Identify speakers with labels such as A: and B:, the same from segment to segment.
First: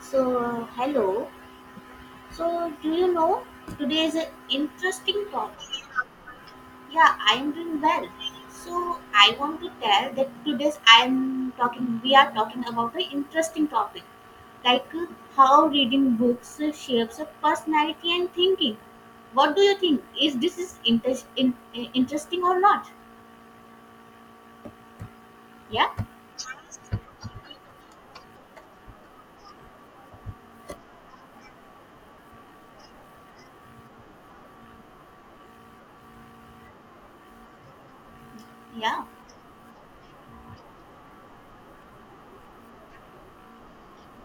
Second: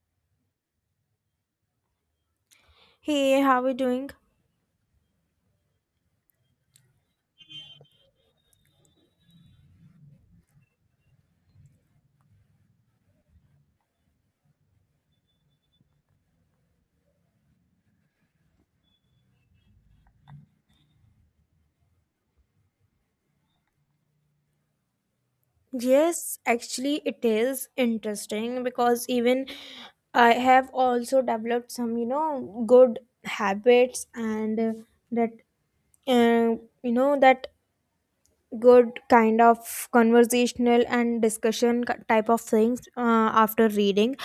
A: So, hello. So, do you
B: Hey,
A: know
B: how are we
A: today
B: doing?
A: is an interesting topic? Yeah, I'm doing well. So, I want to tell that today's I'm talking. We are talking about an interesting topic, like how reading books shapes a personality and thinking. What do you think? Is this interesting or not? Yeah,
B: Yes, actually, it is interesting because even I have also developed some, you know, good habits and that, uh, you know, that good
A: yeah,
B: kind of conversational and discussion type of things after reading.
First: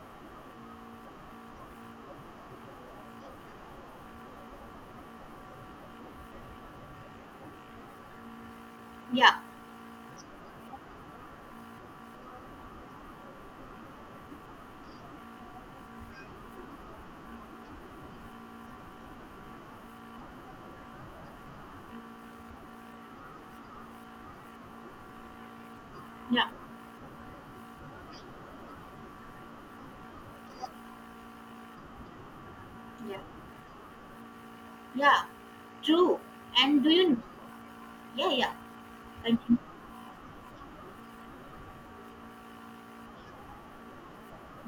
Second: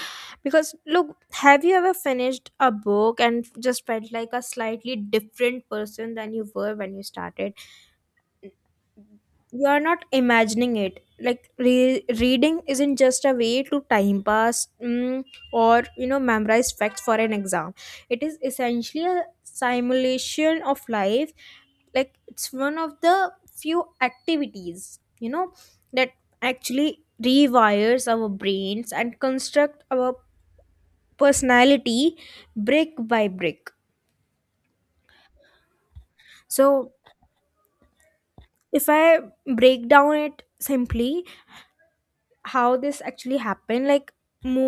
B: Because, look, have you ever finished a book and just felt like a slightly different person than you were when you started?
A: yeah,
B: You are not imagining it. Like reading isn't just a way to time pass, or you know memorize facts for an exam. It is essentially a simulation of life. Like it's one of the few activities, you know, that
A: yeah,
B: actually rewires our brains and construct our personality brick
A: yeah,
B: by brick.
A: yeah. True. And do
B: So
A: you? Yeah, yeah.
B: if I
A: Continue.
B: break down it simply how this actually happened, like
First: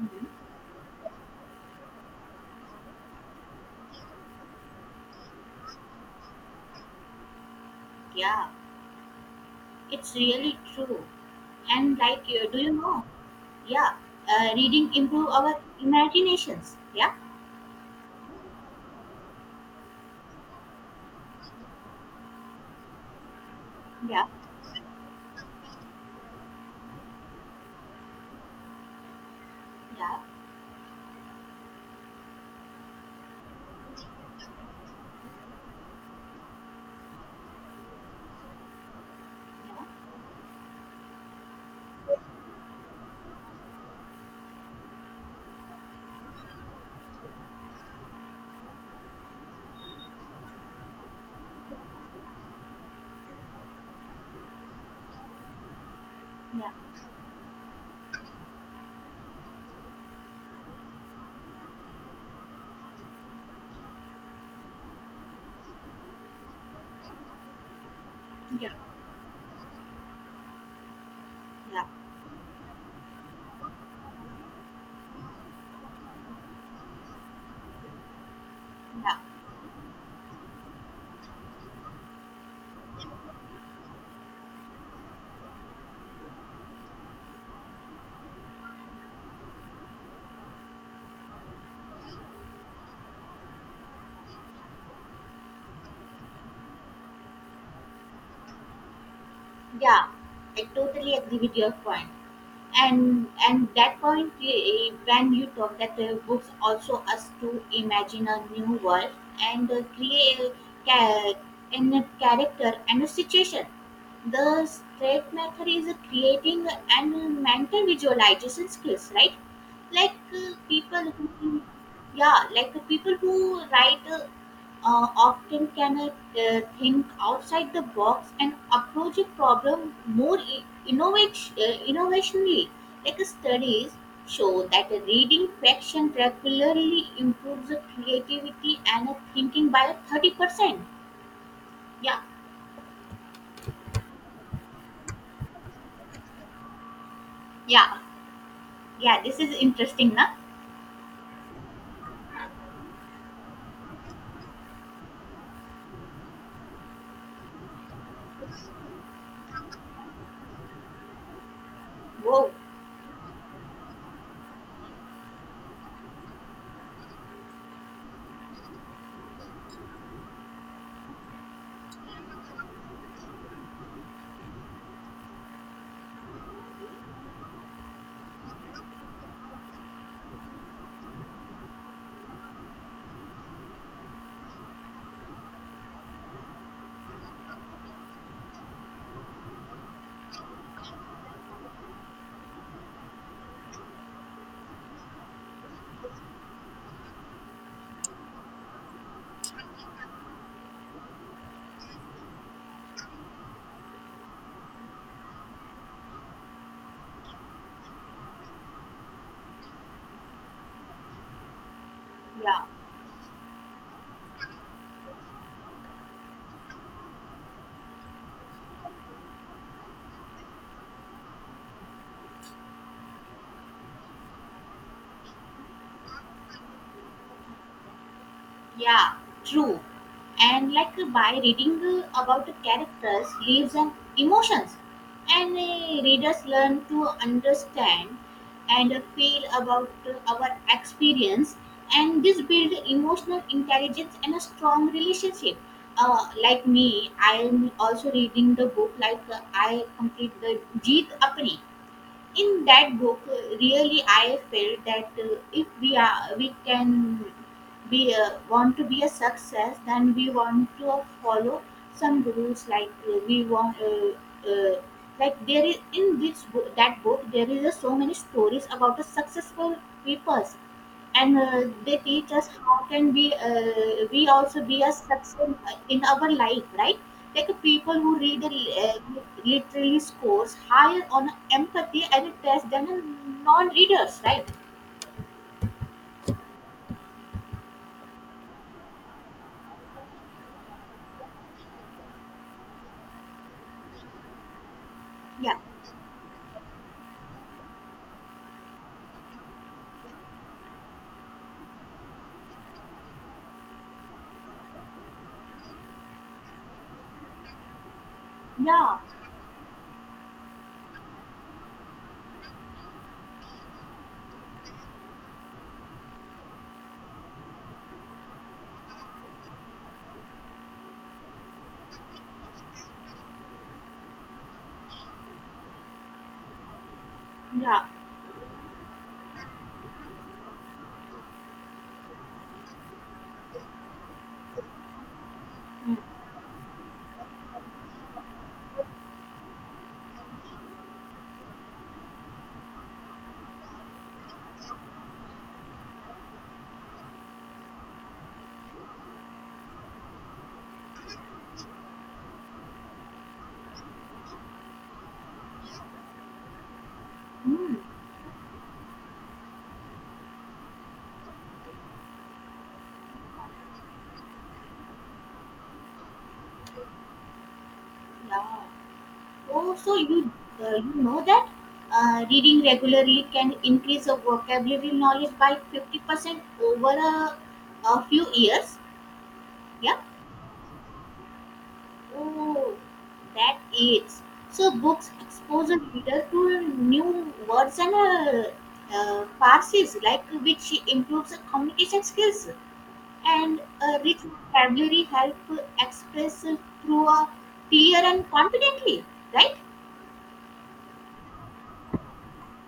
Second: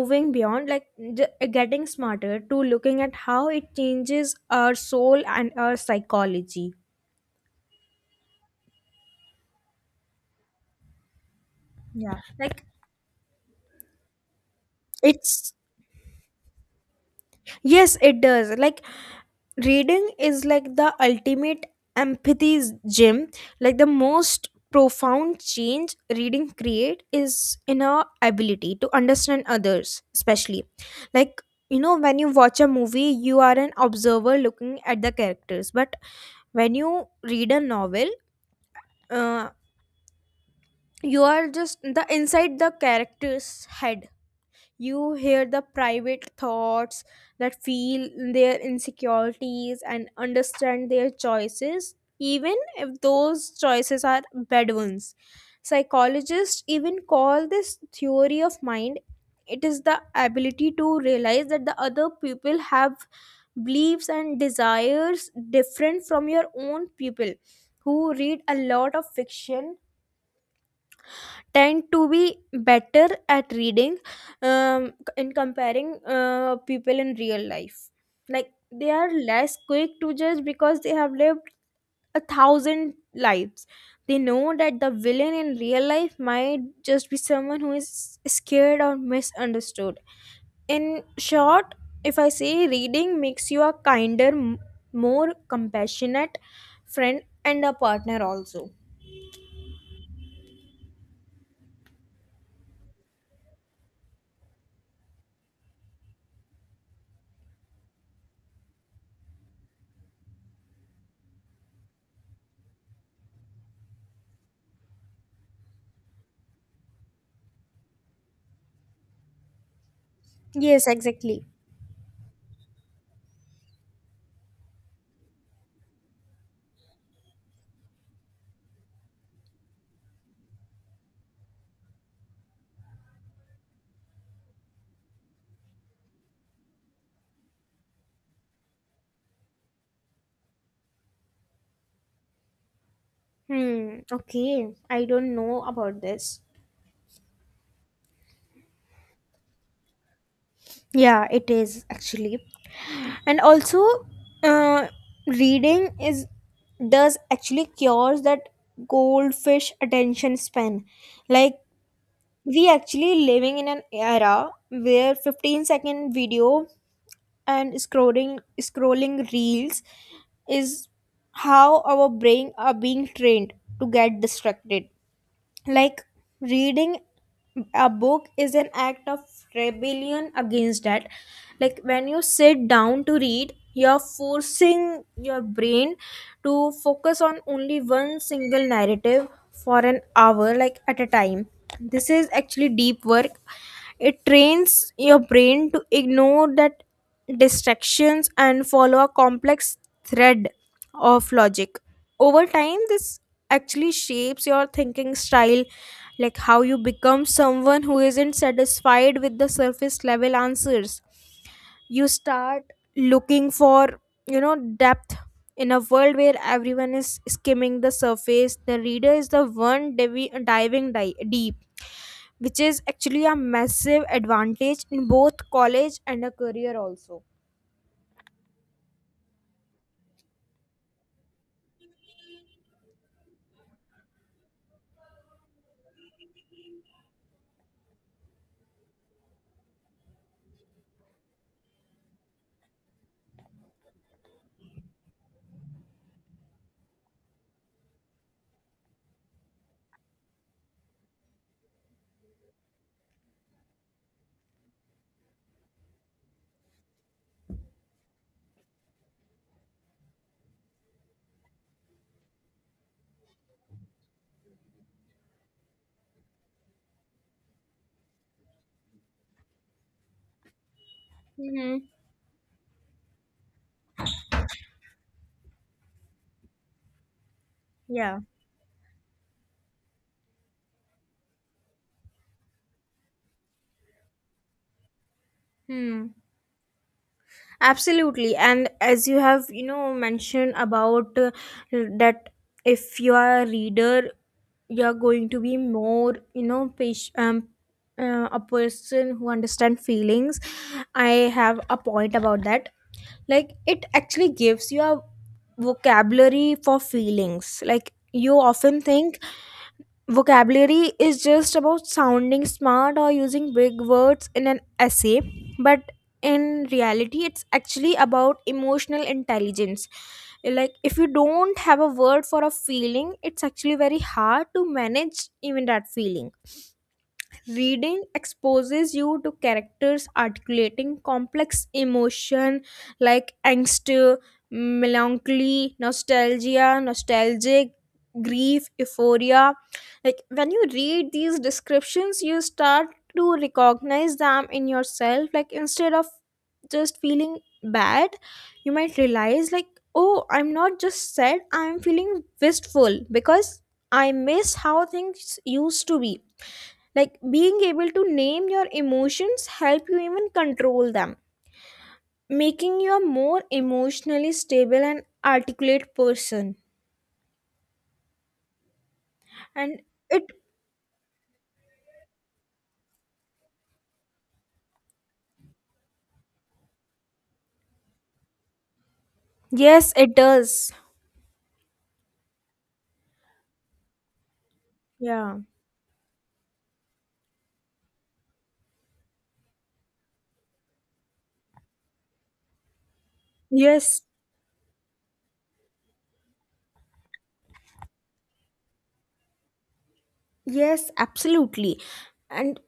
A: Mhm.
B: beyond like getting smarter to looking at how it changes our soul and our psychology.
A: Yeah. It's really true. And like,
B: Yeah.
A: do
B: Like
A: you know? Yeah, reading improve
B: it's
A: our imaginations. Yeah,
B: yes it does. Like reading is like the ultimate empathy gym. Like the
A: yeah,
B: most profound change reading create is in our ability to understand others,
A: yeah,
B: especially like you know when you watch a movie you are an observer looking at the characters, but when you read a novel, uh,
A: yeah,
B: you are just the inside the character's head. You hear the private thoughts, that feel their insecurities and understand their choices even if those choices are bad ones. Psychologists
A: yeah,
B: even call this theory of mind. It is the ability to realize that the other people have beliefs and desires different from your own. People who read a
A: yeah,
B: lot of fiction
A: yeah,
B: tend to be better at reading, in comparing people in real life. Like they are
A: yeah,
B: less quick to judge because they have lived a thousand lives. They know that the villain in real life might just be someone who is scared or misunderstood. In short, if I say, reading makes you a kinder, more compassionate friend and a partner also.
A: yeah. I totally agree with your point, and that point, when you talk that books also us to imagine a new world and create a ca- in a character and a situation. The straight method is creating and mental visualization skills, right? Like,
B: Yes,
A: people
B: exactly.
A: who, yeah, like, people who write, often can, think outside the box and approach a problem more innovationally. Like, studies show that reading fiction regularly improves the creativity and thinking by 30%. Yeah,
B: Hmm, okay. I don't know about this.
A: yeah, yeah, this is interesting, na?
B: Yeah, it is actually. And also, uh, reading is does actually cures that goldfish attention span. Like
A: Whoa,
B: we actually living in an era where 15-second video and scrolling reels is how our brain are being trained to get distracted. Like reading a book is an act of rebellion against that. Like when you sit down to read, you're forcing your brain to focus on only one single narrative for an hour like at a time. This is actually deep work. It trains your brain to ignore that distractions and follow a complex thread of logic. Over time, this actually shapes your thinking style, like how you become someone who isn't satisfied with the surface level answers. You
A: yeah.
B: start looking for, you know, depth in a world where everyone is skimming the surface. The reader is the one diving deep, which is actually a massive advantage in both college and a career, also.
A: Yeah, true. And like, by reading about the characters, lives, and emotions, and readers learn to understand and feel about our experience, and this build emotional intelligence and a strong relationship. Like me, I am also reading the book. Like, I complete the Jeet Apni. In that book, really I felt that if we can, want to be a success, then we want to follow some rules like, we want, uh, like there is in this book, that book there is a so many stories about the successful people, and
B: Mm-hmm.
A: they teach us how can we, we also be a success in our life, right? Like people who
B: Yeah.
A: read literally scores higher on empathy and a test than a non-readers, right?
B: Hmm. Absolutely. And as you have, you know, mentioned about that if you are a reader, you're going to be
A: Yeah,
B: more, you know, patient, a person who understand feelings. I have a point about that. Like it actually gives you a vocabulary for feelings. Like you often
A: yeah,
B: think vocabulary is just about sounding smart or using big words in an essay, but in reality, it's actually about emotional intelligence. Like, if you don't have a word for a feeling, it's actually very hard to manage even that feeling.
A: yeah,
B: Reading exposes you to characters articulating complex emotion like angst, melancholy, nostalgia, nostalgic, grief, euphoria. Like when you read these descriptions, you start to recognize them in yourself. Like instead of just feeling bad, you might realize like, oh, I'm not just sad, I'm feeling wistful because I miss how things used to be. Like being
A: mm-hmm.
B: able to name your emotions help you even control them, making you a more emotionally stable and articulate person
A: Yeah. Oh,
B: and
A: so you,
B: it
A: you know that reading regularly can increase your vocabulary knowledge by 50% over a few years.
B: yes
A: Yeah.
B: it does.
A: Oh, that is. So books
B: Yeah,
A: expose a reader to new words and, uh, phrases, like which improves the communication skills, and a
B: yes,
A: rich vocabulary help express through a clear and confidently, right?
B: yes, absolutely. And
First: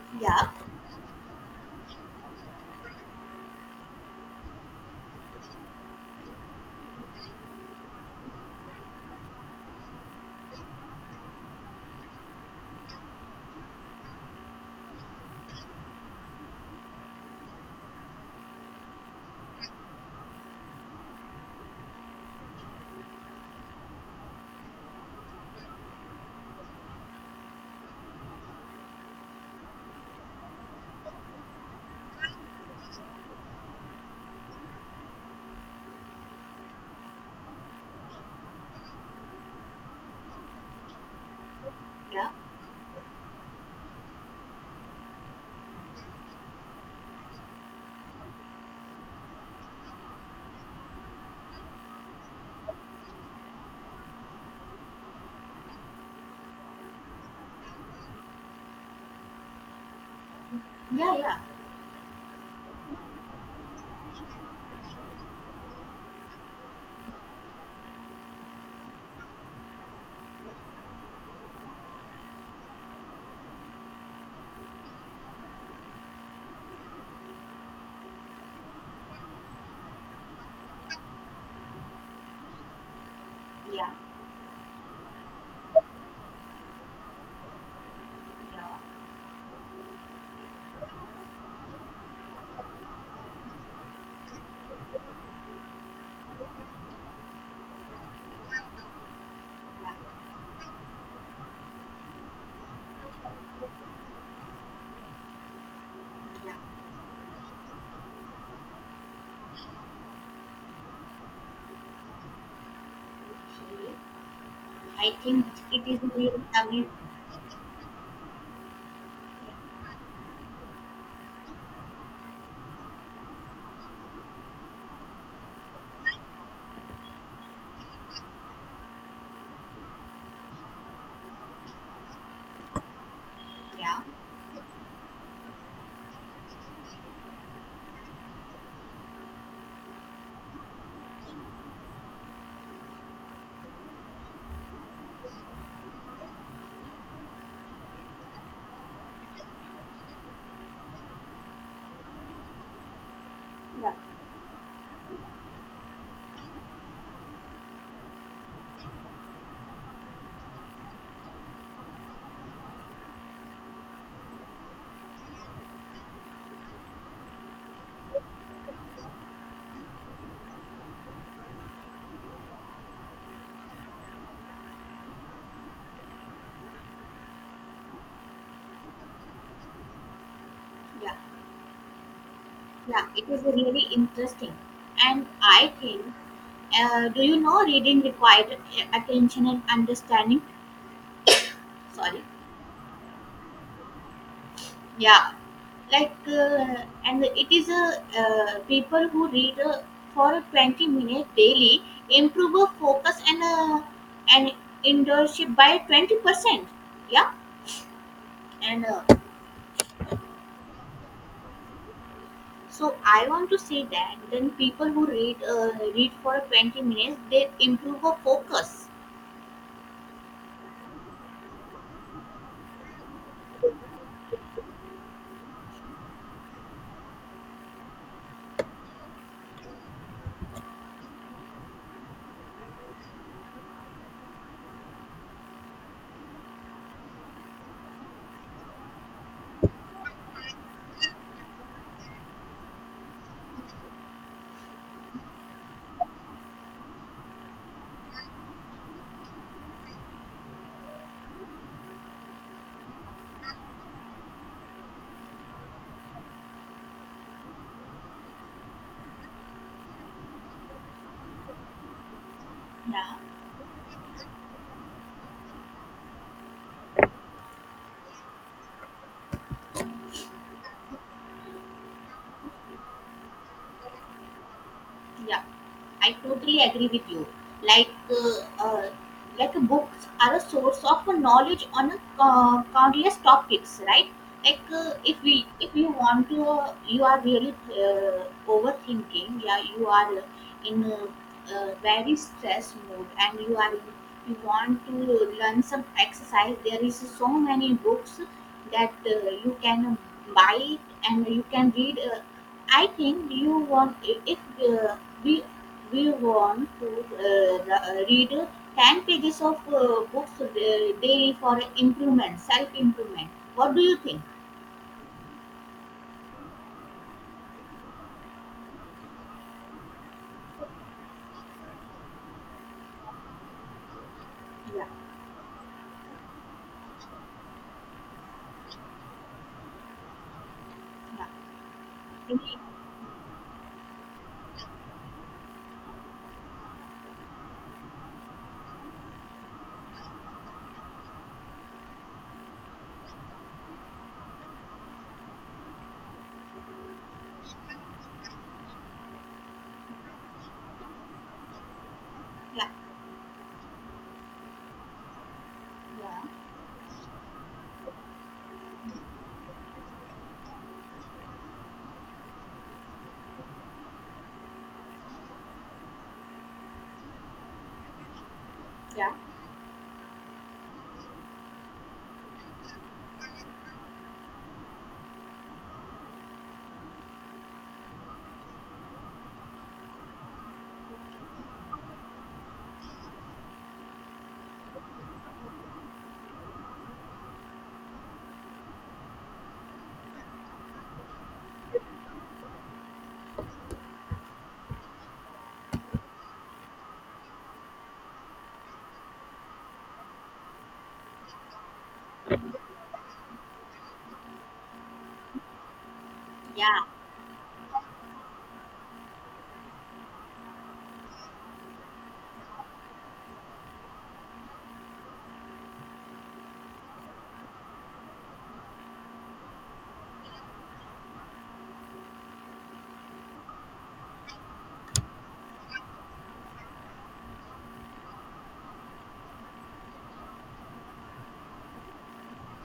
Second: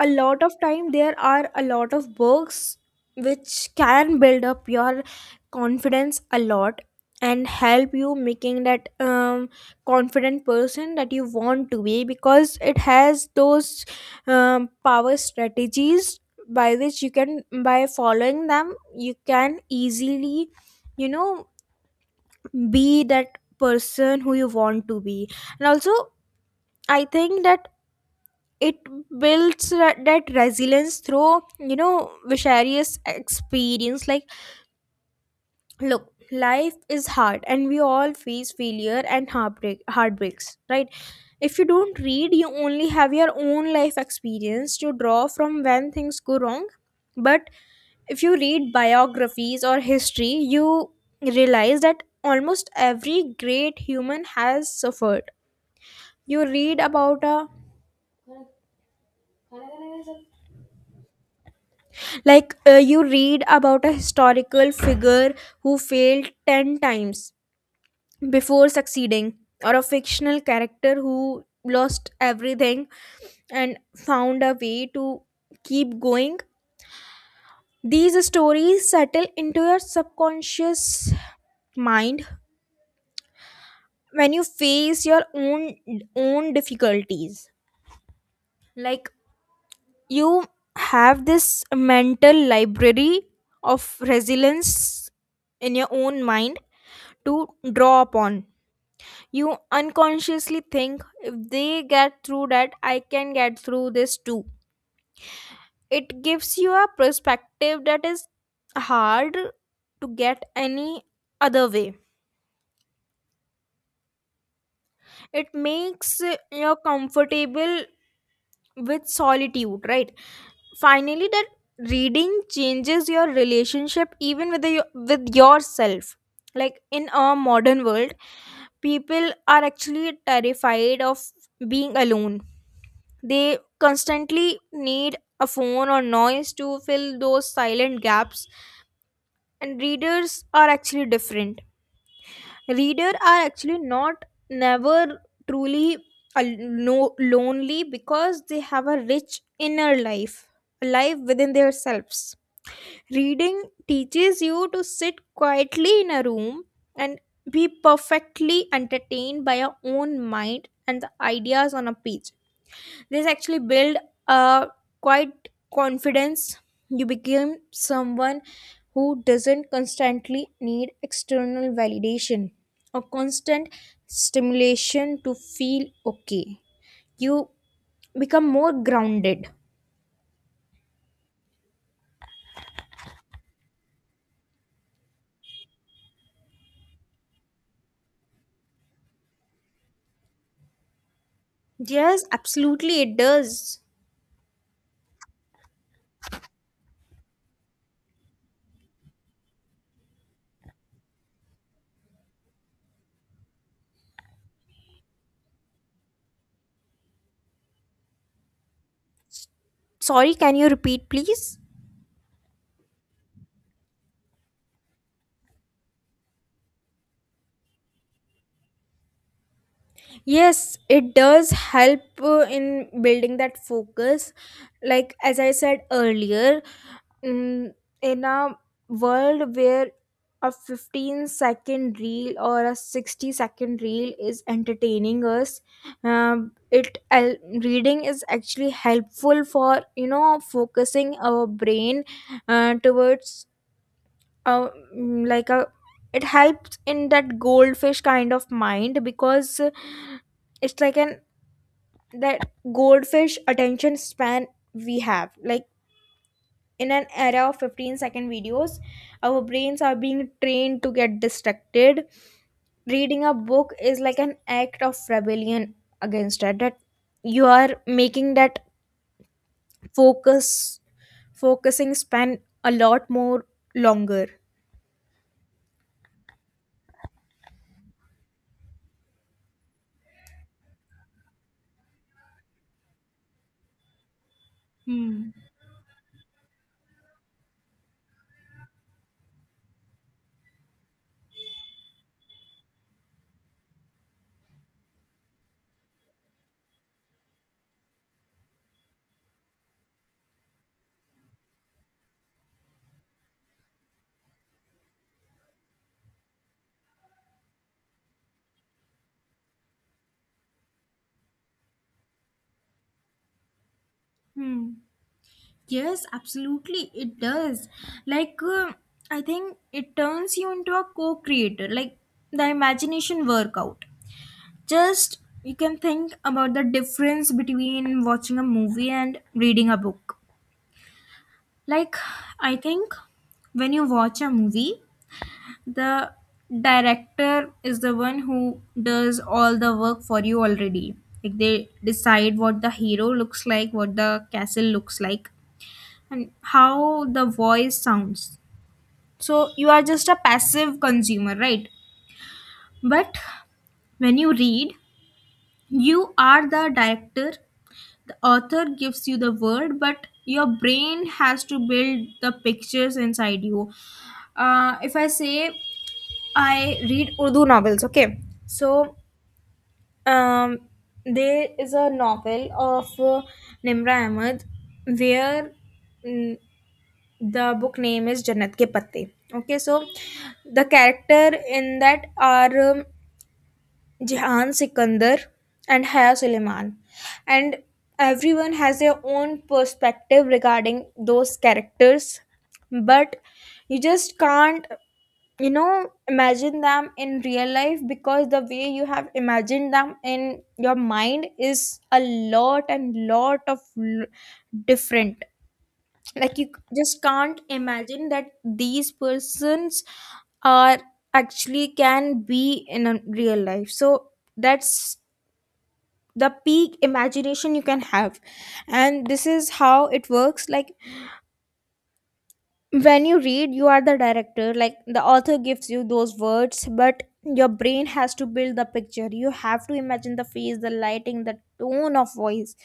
B: a lot
A: Yeah,
B: of time there are a lot of books which can build up your confidence a lot and help you making that confident person that you want to be because it has those power strategies by which you can by following them you can easily, you know, be that person who you want to be. And also I think that it builds that resilience through, you know, various experience. Like look, life is hard and we all face failure and heartbreak heartbreaks, right? If you don't
A: yeah,
B: read you only have your own life experience to draw from when things go wrong, but if you read biographies or history you realize that almost every great human has suffered. You read about a
A: yeah, yeah,
B: like you read about a historical figure who failed 10 times before succeeding, or a fictional character who lost everything and found a way to keep going. These stories settle into your subconscious mind
A: yeah,
B: when you face your own difficulties.
A: yeah,
B: Like you have this mental library of resilience in your own mind to draw upon. You
A: yeah,
B: unconsciously think, if they get through that, I can get through this too. It
A: yeah.
B: gives you a perspective that is hard to get any other way.
A: Okay. I think
B: It
A: it is
B: makes
A: really
B: you
A: amazing.
B: comfortable with solitude, right? Finally, that reading changes your relationship even with yourself. Like in a modern world, people are actually terrified of being alone. They
A: Yeah,
B: constantly need a phone or noise to fill those silent gaps, and readers are actually different. Reader are actually not never truly no, lonely because they have a rich inner life, a life within themselves. Reading teaches you to sit quietly in a room and be perfectly entertained by your own mind and the ideas on a page. This actually build a quite confidence. You become someone who doesn't constantly need external validation or constant stimulation to feel okay. You become more grounded.
A: yeah, yeah. It is really interesting, and I think, do you know reading required attention and understanding? Sorry.
B: Yes, absolutely, it does.
A: Yeah. Like, and it is a people who read for 20 minutes daily improve a focus and endurance by 20%. Yeah. And,
B: Sorry, can you repeat, please?
A: so I want to say that then people who read for 20 minutes, they improve a focus.
B: Yes, it does help in building that focus. Like, as I said earlier, mm, in a world where a 15-second reel or a 60-second reel is entertaining us, um, it el- reading is actually helpful for you know focusing our brain towards uh, like a it helps in that goldfish kind of mind because it's like an that goldfish attention span we have like in an era of 15-second videos our brains are being trained to get distracted.
A: Yeah.
B: Reading a book is like an act of rebellion against that you are making that focus focusing span a lot more longer.
A: Yeah, I totally agree with you. Like, uh, uh, like, books are a source of knowledge on countless topics, right? Like, if we if you want to, you are really, overthinking. Yeah, you are, in a very stress mode, and you want to learn some exercise. There is so many books that you can buy it, and you can read, I think, you want if, uh, we we want to, read 10 pages of books daily for improvement, self improvement. What do you think?
B: Hmm. Yes, absolutely, it does. Like, I think it turns you into a co creator, like the imagination workout.
A: Yeah,
B: Just you can think about the difference between watching a movie and reading a book.
A: yeah,
B: Like, I
A: really?
B: think when you watch a movie, the director is the one who does all the work for you already. Like, they decide what the hero looks like, what the castle looks like, and how the voice sounds. So, you are just a passive consumer, right?
A: Yeah,
B: But when you read, you
A: yeah,
B: are the director. The author gives you the word but your brain has to build the pictures inside you. If I say I read Urdu novels, okay, so
A: yeah,
B: um, there is a novel of Nimra Ahmed where, mm, the book name is Jannat Ke Patte, okay. So the character in that are, Jihan Sikandar and Haya Suleiman. And everyone has their own perspective regarding those characters, but you just can't, you know, imagine them in real life because the way you have imagined them in your mind is a lot and lot of l- different. Like you
A: yeah,
B: just can't imagine that these persons are actually can be in a real life. So that's the peak imagination you can have. And this is how it works. Like when you read you are the director, like the author gives you those words but your brain has to build the picture. You have to imagine the face, the lighting, the tone of voice.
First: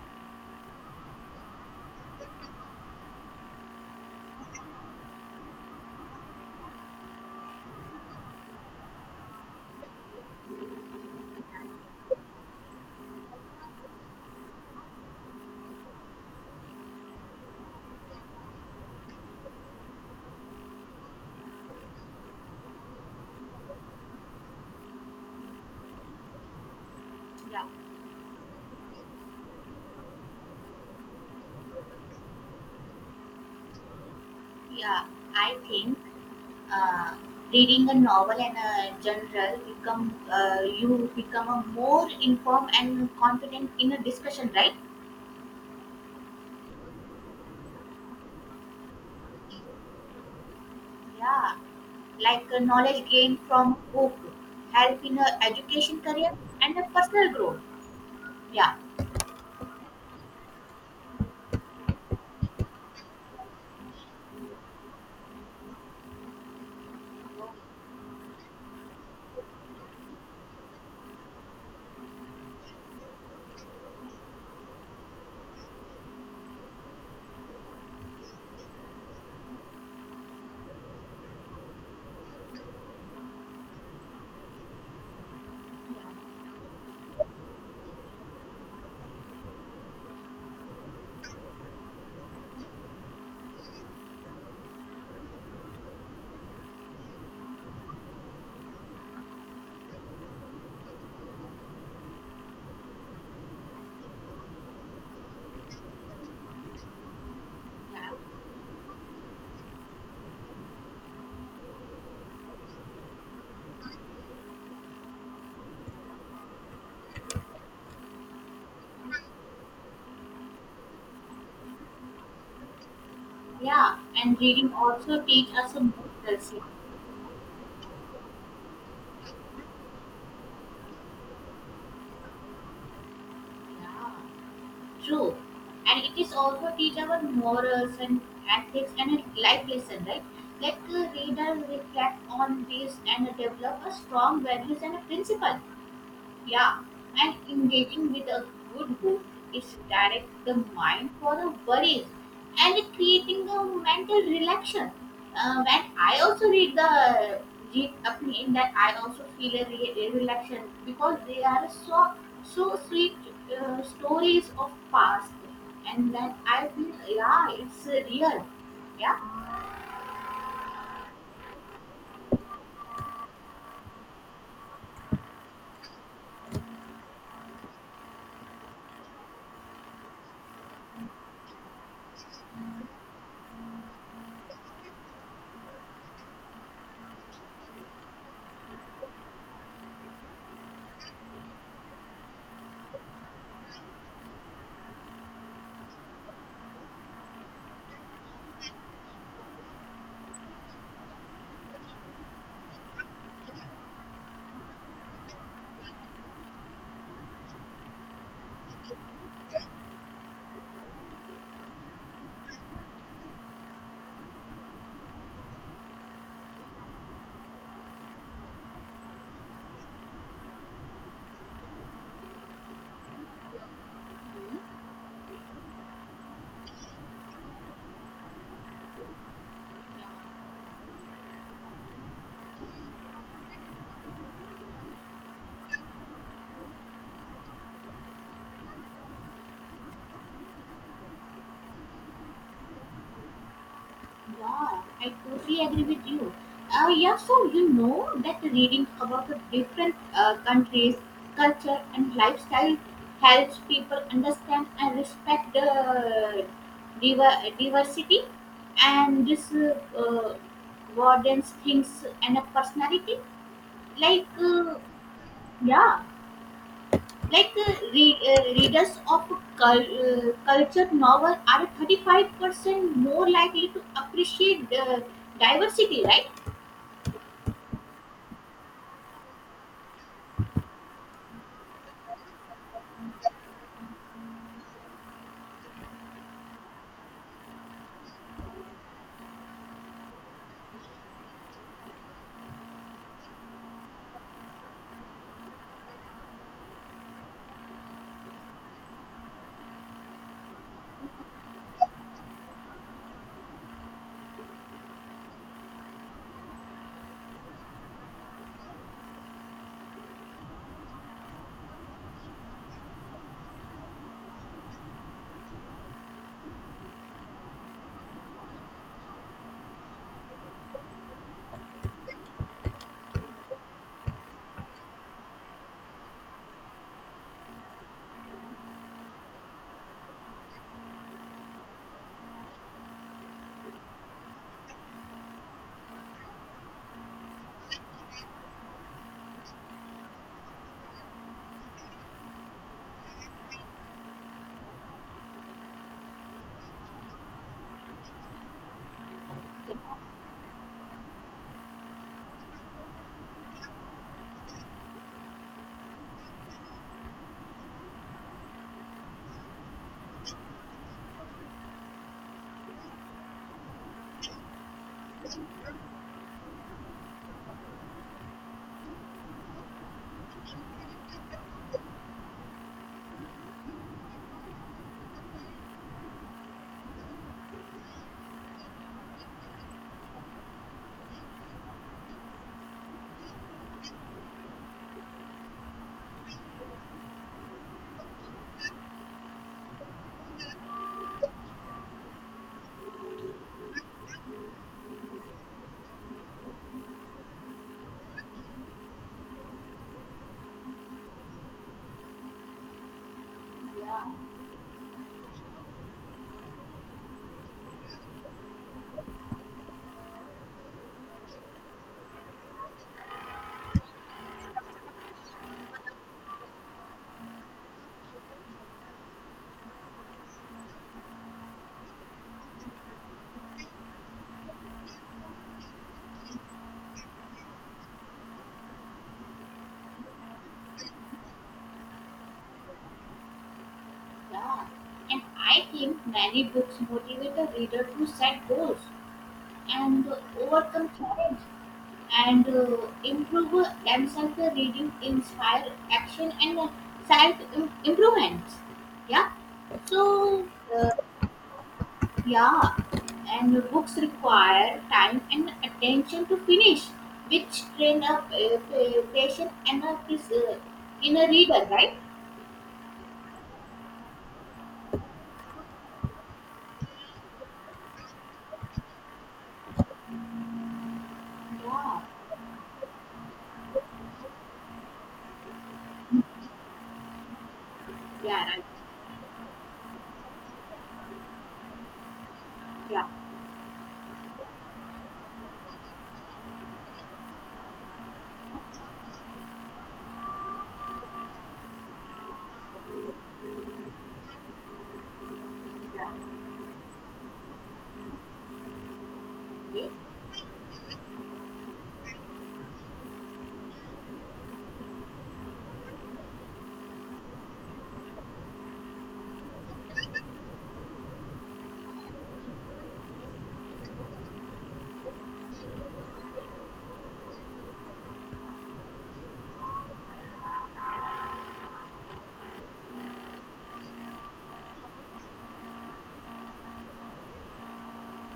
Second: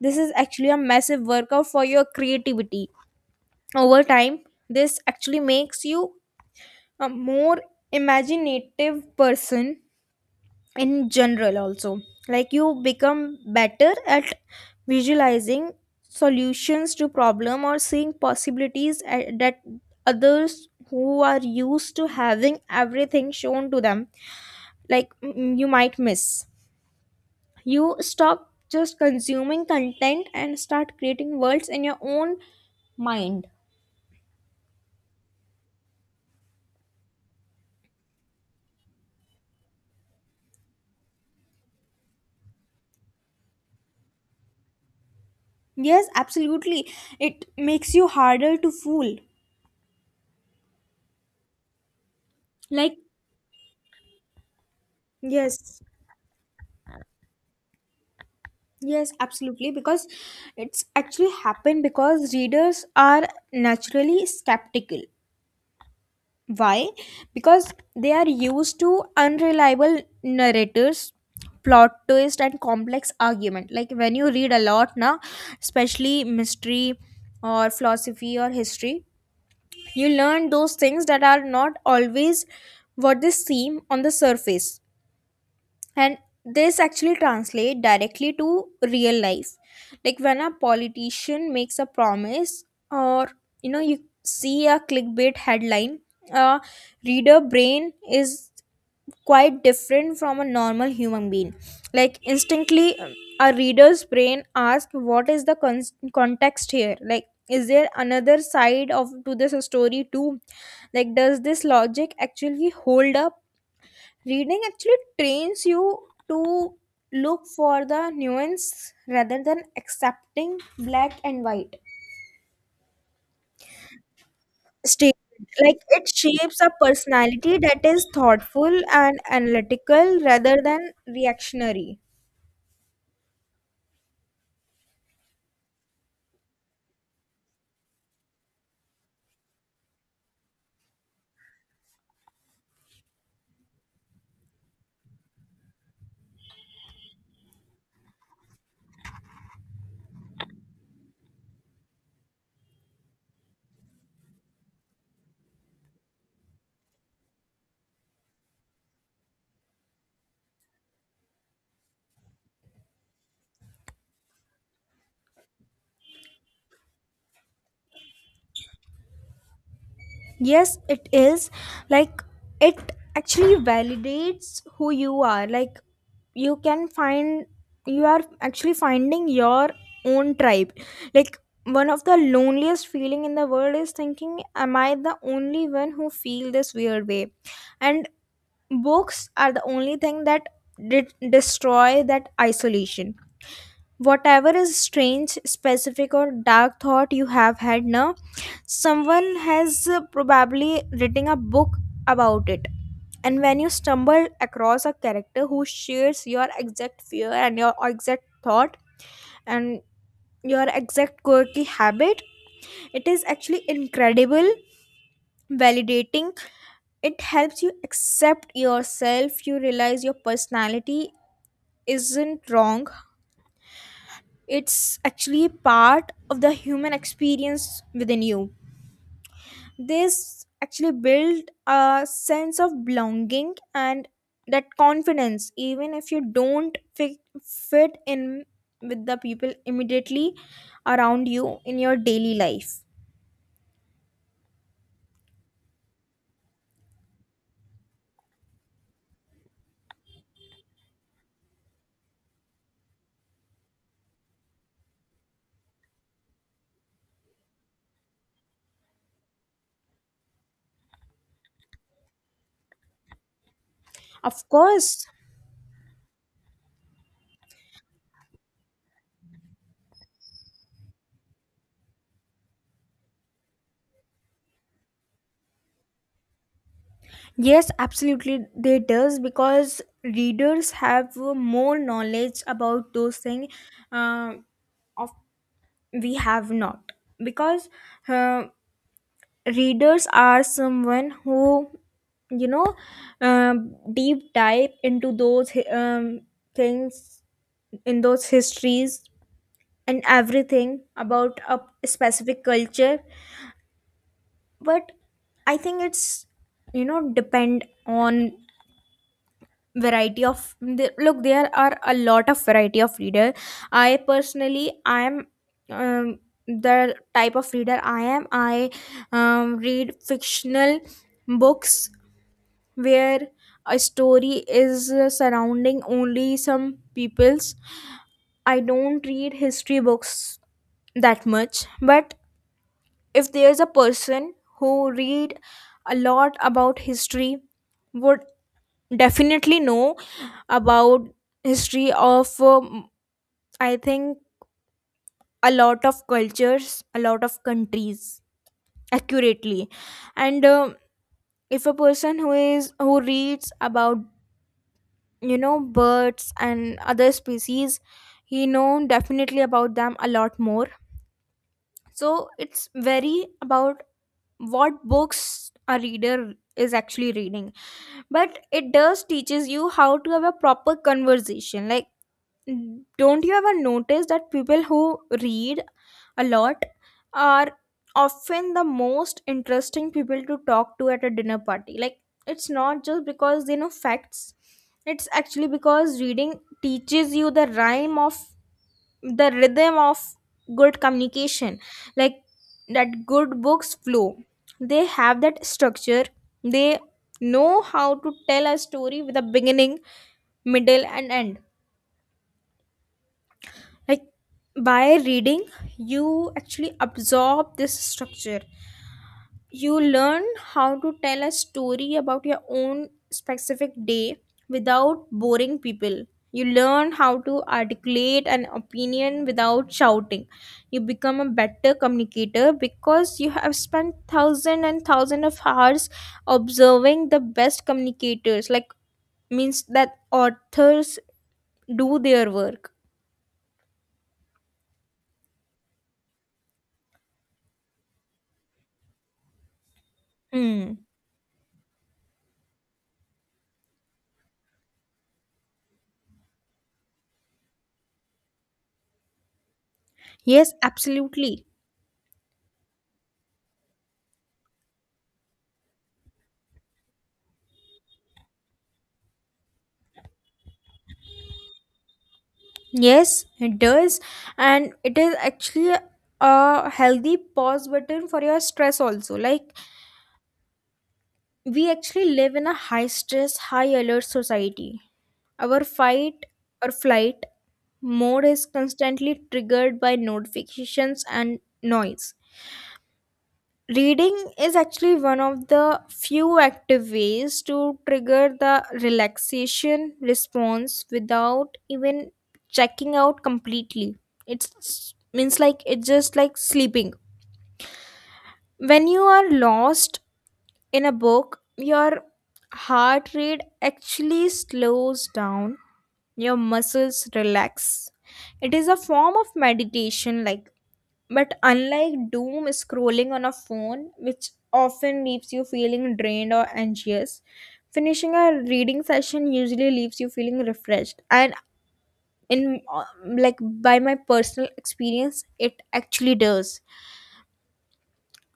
B: This is actually a massive workout for your creativity. Over time, this actually makes you a more imaginative person in general also. Like you become better at visualizing solutions to problem or seeing possibilities that others who are used to having everything shown to them like, you might miss.
A: yeah,
B: You stop just consuming content and start creating worlds in your own mind.
A: yeah. I think uh, reading a novel and a general, become you become a more informed and confident in a discussion, right?
B: Yes, absolutely. It makes you harder to fool.
A: Yeah. Like,
B: Like,
A: knowledge gained from book help in a
B: yes,
A: education career and a personal growth. Yeah,
B: yes, absolutely. Because it's actually happened because readers are naturally skeptical. Why? Because they are used to unreliable narrators, plot twist, and complex argument. Like when you read a lot now, especially mystery or philosophy or history, you learn those things that are not always what they seem on the surface, and this actually translate directly to real life, like when a politician makes a promise or you see a clickbait headline. A reader brain is quite different from a normal human being, like instantly, a reader's brain asks, what is the context here, like is there
A: yeah,
B: another side of to this story too, like does this logic actually hold up? Reading actually trains you to look for the nuance rather than accepting black and white
A: yeah. And reading
B: statement.
A: also teach us
B: Like
A: a more
B: it
A: self.
B: shapes a personality that is thoughtful and analytical rather than reactionary.
A: Yeah, true. And it is also teach our morals and ethics and a life lesson, right? Let the reader reflect on this and develop a strong values and a principle. Yeah, and engaging with a good book is direct the mind for the worries and creating a mental relaxation. When I also read the Jeet Apne, that I also feel a relaxation because they are so so sweet stories of past, and then I feel, yeah, it's real. Yeah.
B: Yes, it is. Like it actually validates who you are, like you can find, you are actually finding your own tribe. Like one of the loneliest feeling in the world is thinking, am I the only one who feel this weird way? And books are the only thing that did destroy that isolation. Whatever is strange, specific or dark thought you have had now, someone has probably written a book about it. And when you stumble across a character who shares your exact fear and your exact thought and your exact quirky habit, it is actually incredible validating. It helps you accept yourself, you realize your personality isn't wrong, it's actually part of the human experience within you. This actually build a sense of belonging and that confidence, even if you don't fit in with the people immediately around you in your daily life.
A: Yeah, I totally agree with you. Yeah, so you know that reading about the different countries, culture, and lifestyle helps people understand and respect the diversity, and this broadens things and a personality. Like,
B: Of course.
A: yeah, like, readers of culture novel are 35% more likely to appreciate, diversity, right?
B: Yes, absolutely, they does, because readers have more knowledge about those things. Uh, of We have not, because uh, readers are someone who, you know deep dive into those things, in those histories and everything about a specific culture. But I think it's, depend on variety of look, there are a lot of variety of reader. I personally, I am, um, the type of reader I am, I, read fictional books where a story is surrounding only some peoples. I don't read history books that much, but if there's a person who read a lot about history, would definitely know about history of, I think, a lot of cultures, a lot of countries accurately. And if a person who reads about birds and other species, he know definitely about them a lot more. So it's very about what books a reader is actually reading. But it does teaches you how to have a proper conversation. Like don't you ever notice that people who read a lot are often the most interesting people to talk to at a dinner party? Like it's not just because they know facts, it's actually because reading teaches you the rhyme of the rhythm of good communication. Like that good books flow, they have that structure, they know how to tell a story with a beginning, middle and end. Like by reading you actually absorb this structure, you learn how to tell a story about your own specific day without boring people, you learn how to articulate an opinion without shouting. You become a better communicator because you have spent thousand and thousand of hours observing the best communicators, like means that authors do their work.
A: Yeah, and I think many books motivate the reader to set goals and
B: Mm.
A: overcome challenge and improve themselves. The reading inspire action and self improvements. Yeah. So,
B: Yes,
A: uh,
B: absolutely.
A: yeah, and the books require time and attention to finish, which train up, patient and in a reader, right?
B: Yes, it does. And it is actually a healthy pause button for your stress also. Like we
A: Yeah,
B: actually live in a high stress, high alert society. Our fight or flight mode
A: yeah,
B: is
A: right.
B: constantly triggered by notifications and noise.
A: Yeah.
B: Reading is actually one of the few active ways to trigger the relaxation response without even checking out completely. It's means like it's just like sleeping. When you are
A: Okay.
B: lost in a book, your heart rate actually slows down, your muscles relax. It is a form of meditation, like but unlike doom scrolling on a phone, which often leaves you feeling drained or anxious, finishing a reading session usually leaves you feeling refreshed. And in, like by my personal experience, it actually does.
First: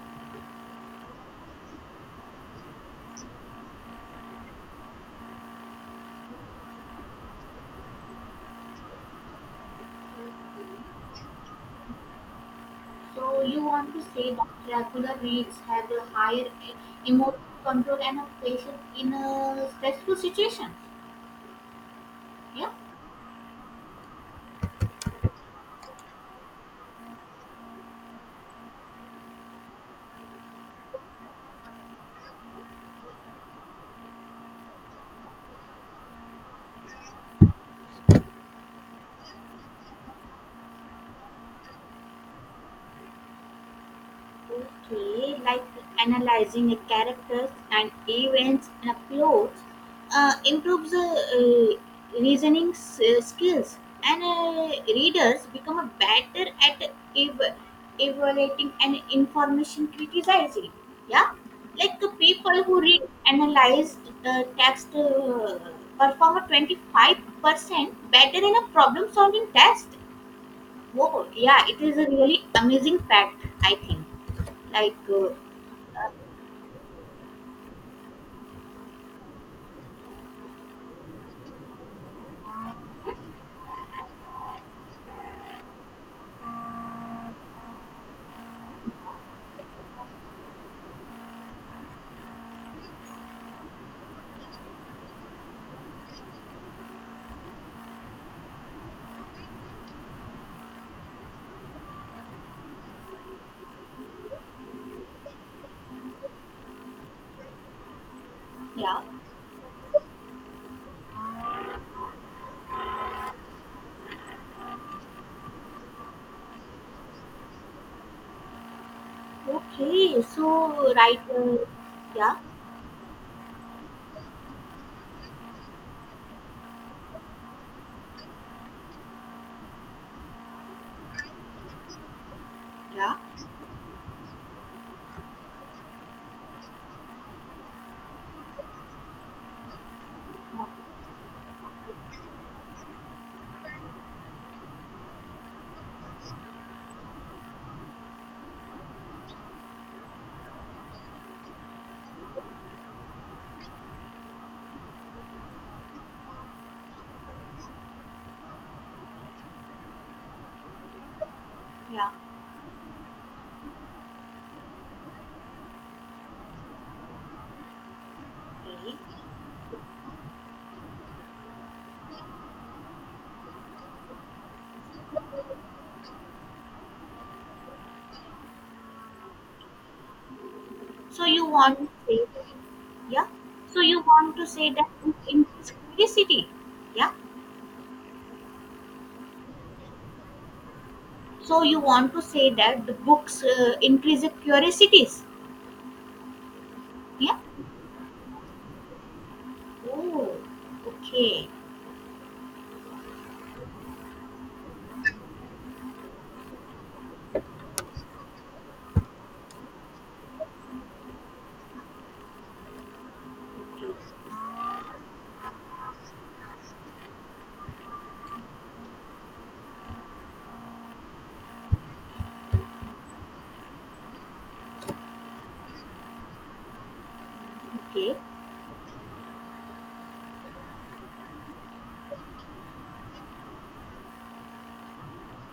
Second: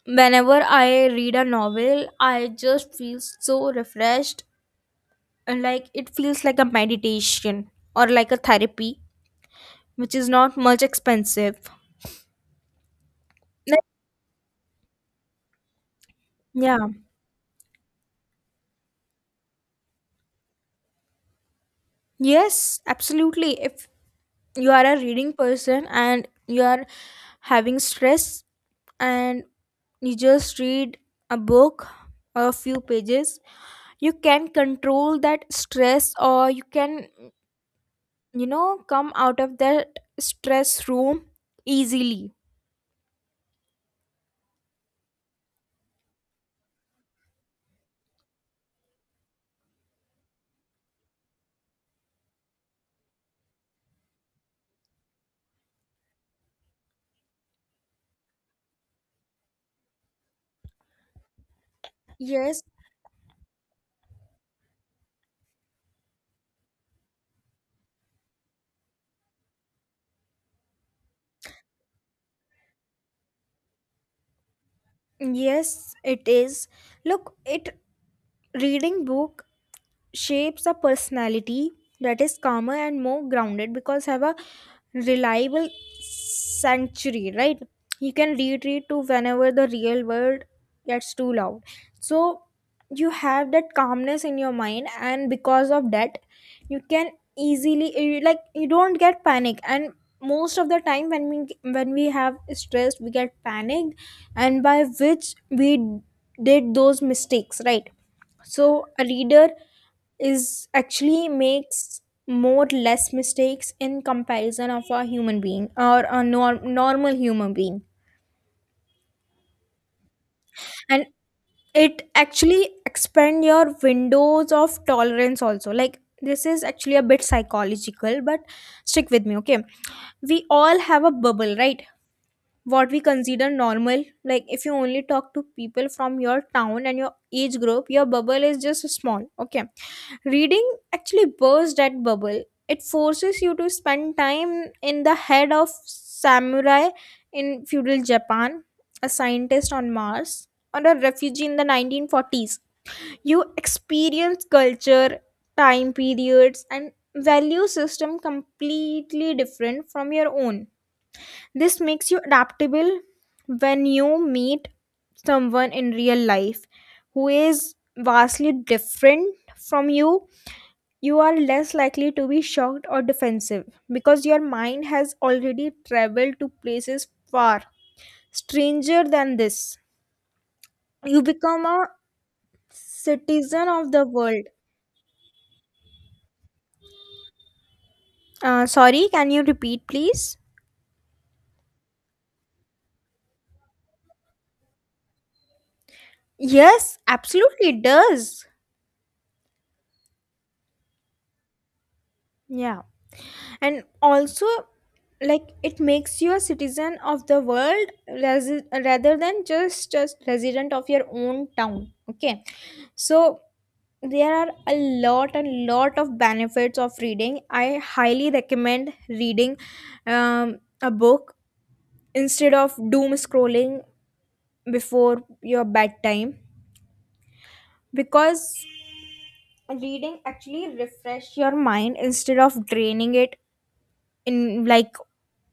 B: Whenever I read a novel, I just feel so refreshed, and like it feels like a meditation or like a therapy, which is not much expensive.
A: So you
B: Like,
A: want to say that regular reads have a higher,
B: yeah.
A: emotional control and a patient in a stressful situation? Yeah.
B: Yes, absolutely. If you are a reading person and you are having stress and you just read a book a few pages, you can control that stress, or you can, come out of that stress room easily.
A: Okay, like analyzing a characters and events in a plot improves the reasoning skills, and readers become a better at ev- evaluating and information criticizing. Yeah, like the people
B: Yes,
A: who read analyze the text perform a 25% better in a problem solving test. Whoa, yeah, it is a really amazing fact, I think. Like,
B: yes
A: uh,
B: it is. Look, it, reading book shapes a personality that is calmer and more grounded because have a reliable sanctuary, right? You can retreat to whenever the real world gets too loud. So you have that calmness in your mind, and because of that, you can easily like you don't get panic. And most of the time, when we have stress, we get panicked, and by which we did those mistakes, right? So
A: yeah,
B: a reader is actually makes more less mistakes in comparison of a human being or a normal human being.
A: okay. So,
B: And
A: right,
B: it
A: yeah,
B: actually expand your windows of tolerance also, like this is actually a bit psychological, but stick with me, okay? We all have a bubble, right? What we
A: yeah,
B: consider normal, like if you only talk to people from your town and your age group, your bubble is just small, okay? Reading actually bursts that bubble. It forces you to spend time in the head of samurai in feudal Japan, a scientist on Mars, or a refugee in the 1940s. You experience culture, time periods and value system completely different from your own. This
A: yeah,
B: makes you adaptable when you meet someone in real life who is vastly
A: okay.
B: different from you. You are less likely to be shocked or defensive because your mind has already traveled to places far stranger than this. You
A: So you
B: become
A: want to
B: a
A: say, yeah.
B: citizen
A: So
B: of
A: you
B: the
A: want to
B: world.
A: say that book increase curiosity, yeah.
B: Sorry, can you repeat, please?
A: So you want to say that the books increase the curiosities,
B: Yes,
A: yeah.
B: absolutely, it does.
A: Oh, okay,
B: Yeah. And also, like it makes you a citizen of the world, rather than just resident of your own town. Okay, so there are a lot and lot of benefits of reading. I highly recommend reading, a book instead of doom scrolling before your bedtime,
A: okay,
B: because reading actually refresh your mind instead of draining it, in like,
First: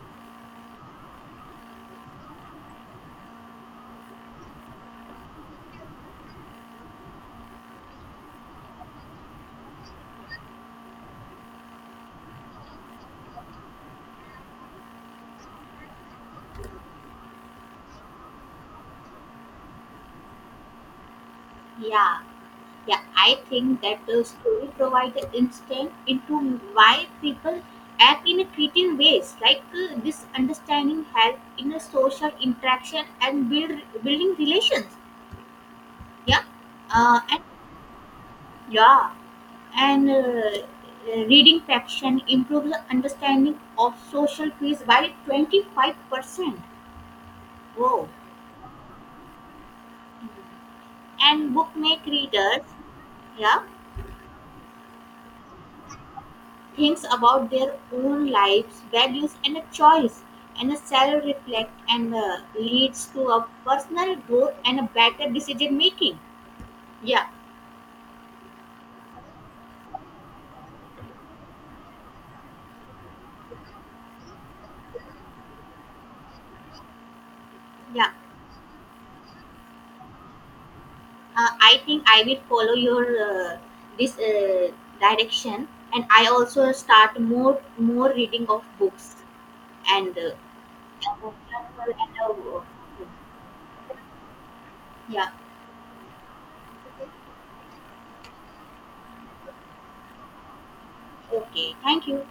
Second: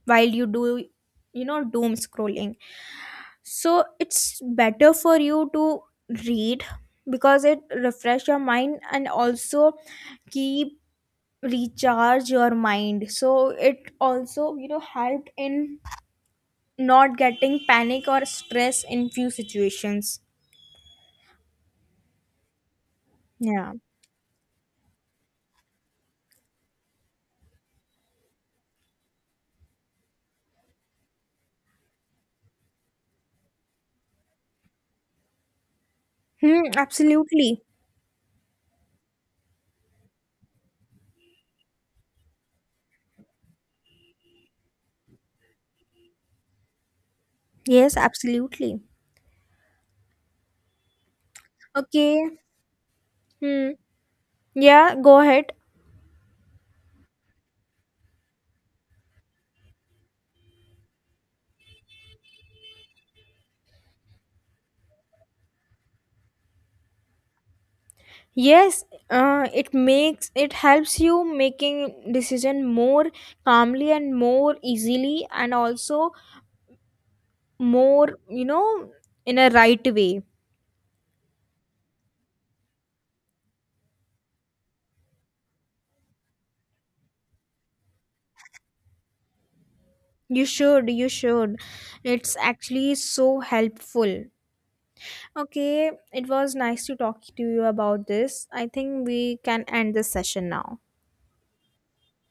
B: while you do, doom scrolling. So it's better for you to read because it refresh your mind and also keep recharge your mind, so it also, helped in not getting panic or stress in few situations.
A: yeah. Yeah, I
B: Yeah.
A: think that the story provides the instant into why people act in a creative ways. Like, this understanding help in a social interaction and building relations. Yeah,
B: Hmm,
A: and
B: absolutely.
A: yeah, and reading fraction improves the understanding of social cues by 25%.
B: Yes,
A: Wow,
B: absolutely.
A: and book make
B: Okay.
A: readers. Yeah,
B: Hmm. Yeah, go ahead.
A: thinks about their own lives, values, and a choice, and a self reflect and leads to a personal growth and a better decision making. Yeah,
B: Yes, it makes it helps you making decision more calmly and more easily, and also
A: yeah.
B: more, you know, in a right way.
A: I think I will follow your, this, direction, and I also start more reading of books and,
B: You should, you should.
A: and, uh, and,
B: It's
A: uh,
B: actually so helpful.
A: yeah.
B: Okay, it was nice to talk to you about this. I think we can end this session now.
A: Okay. Thank you.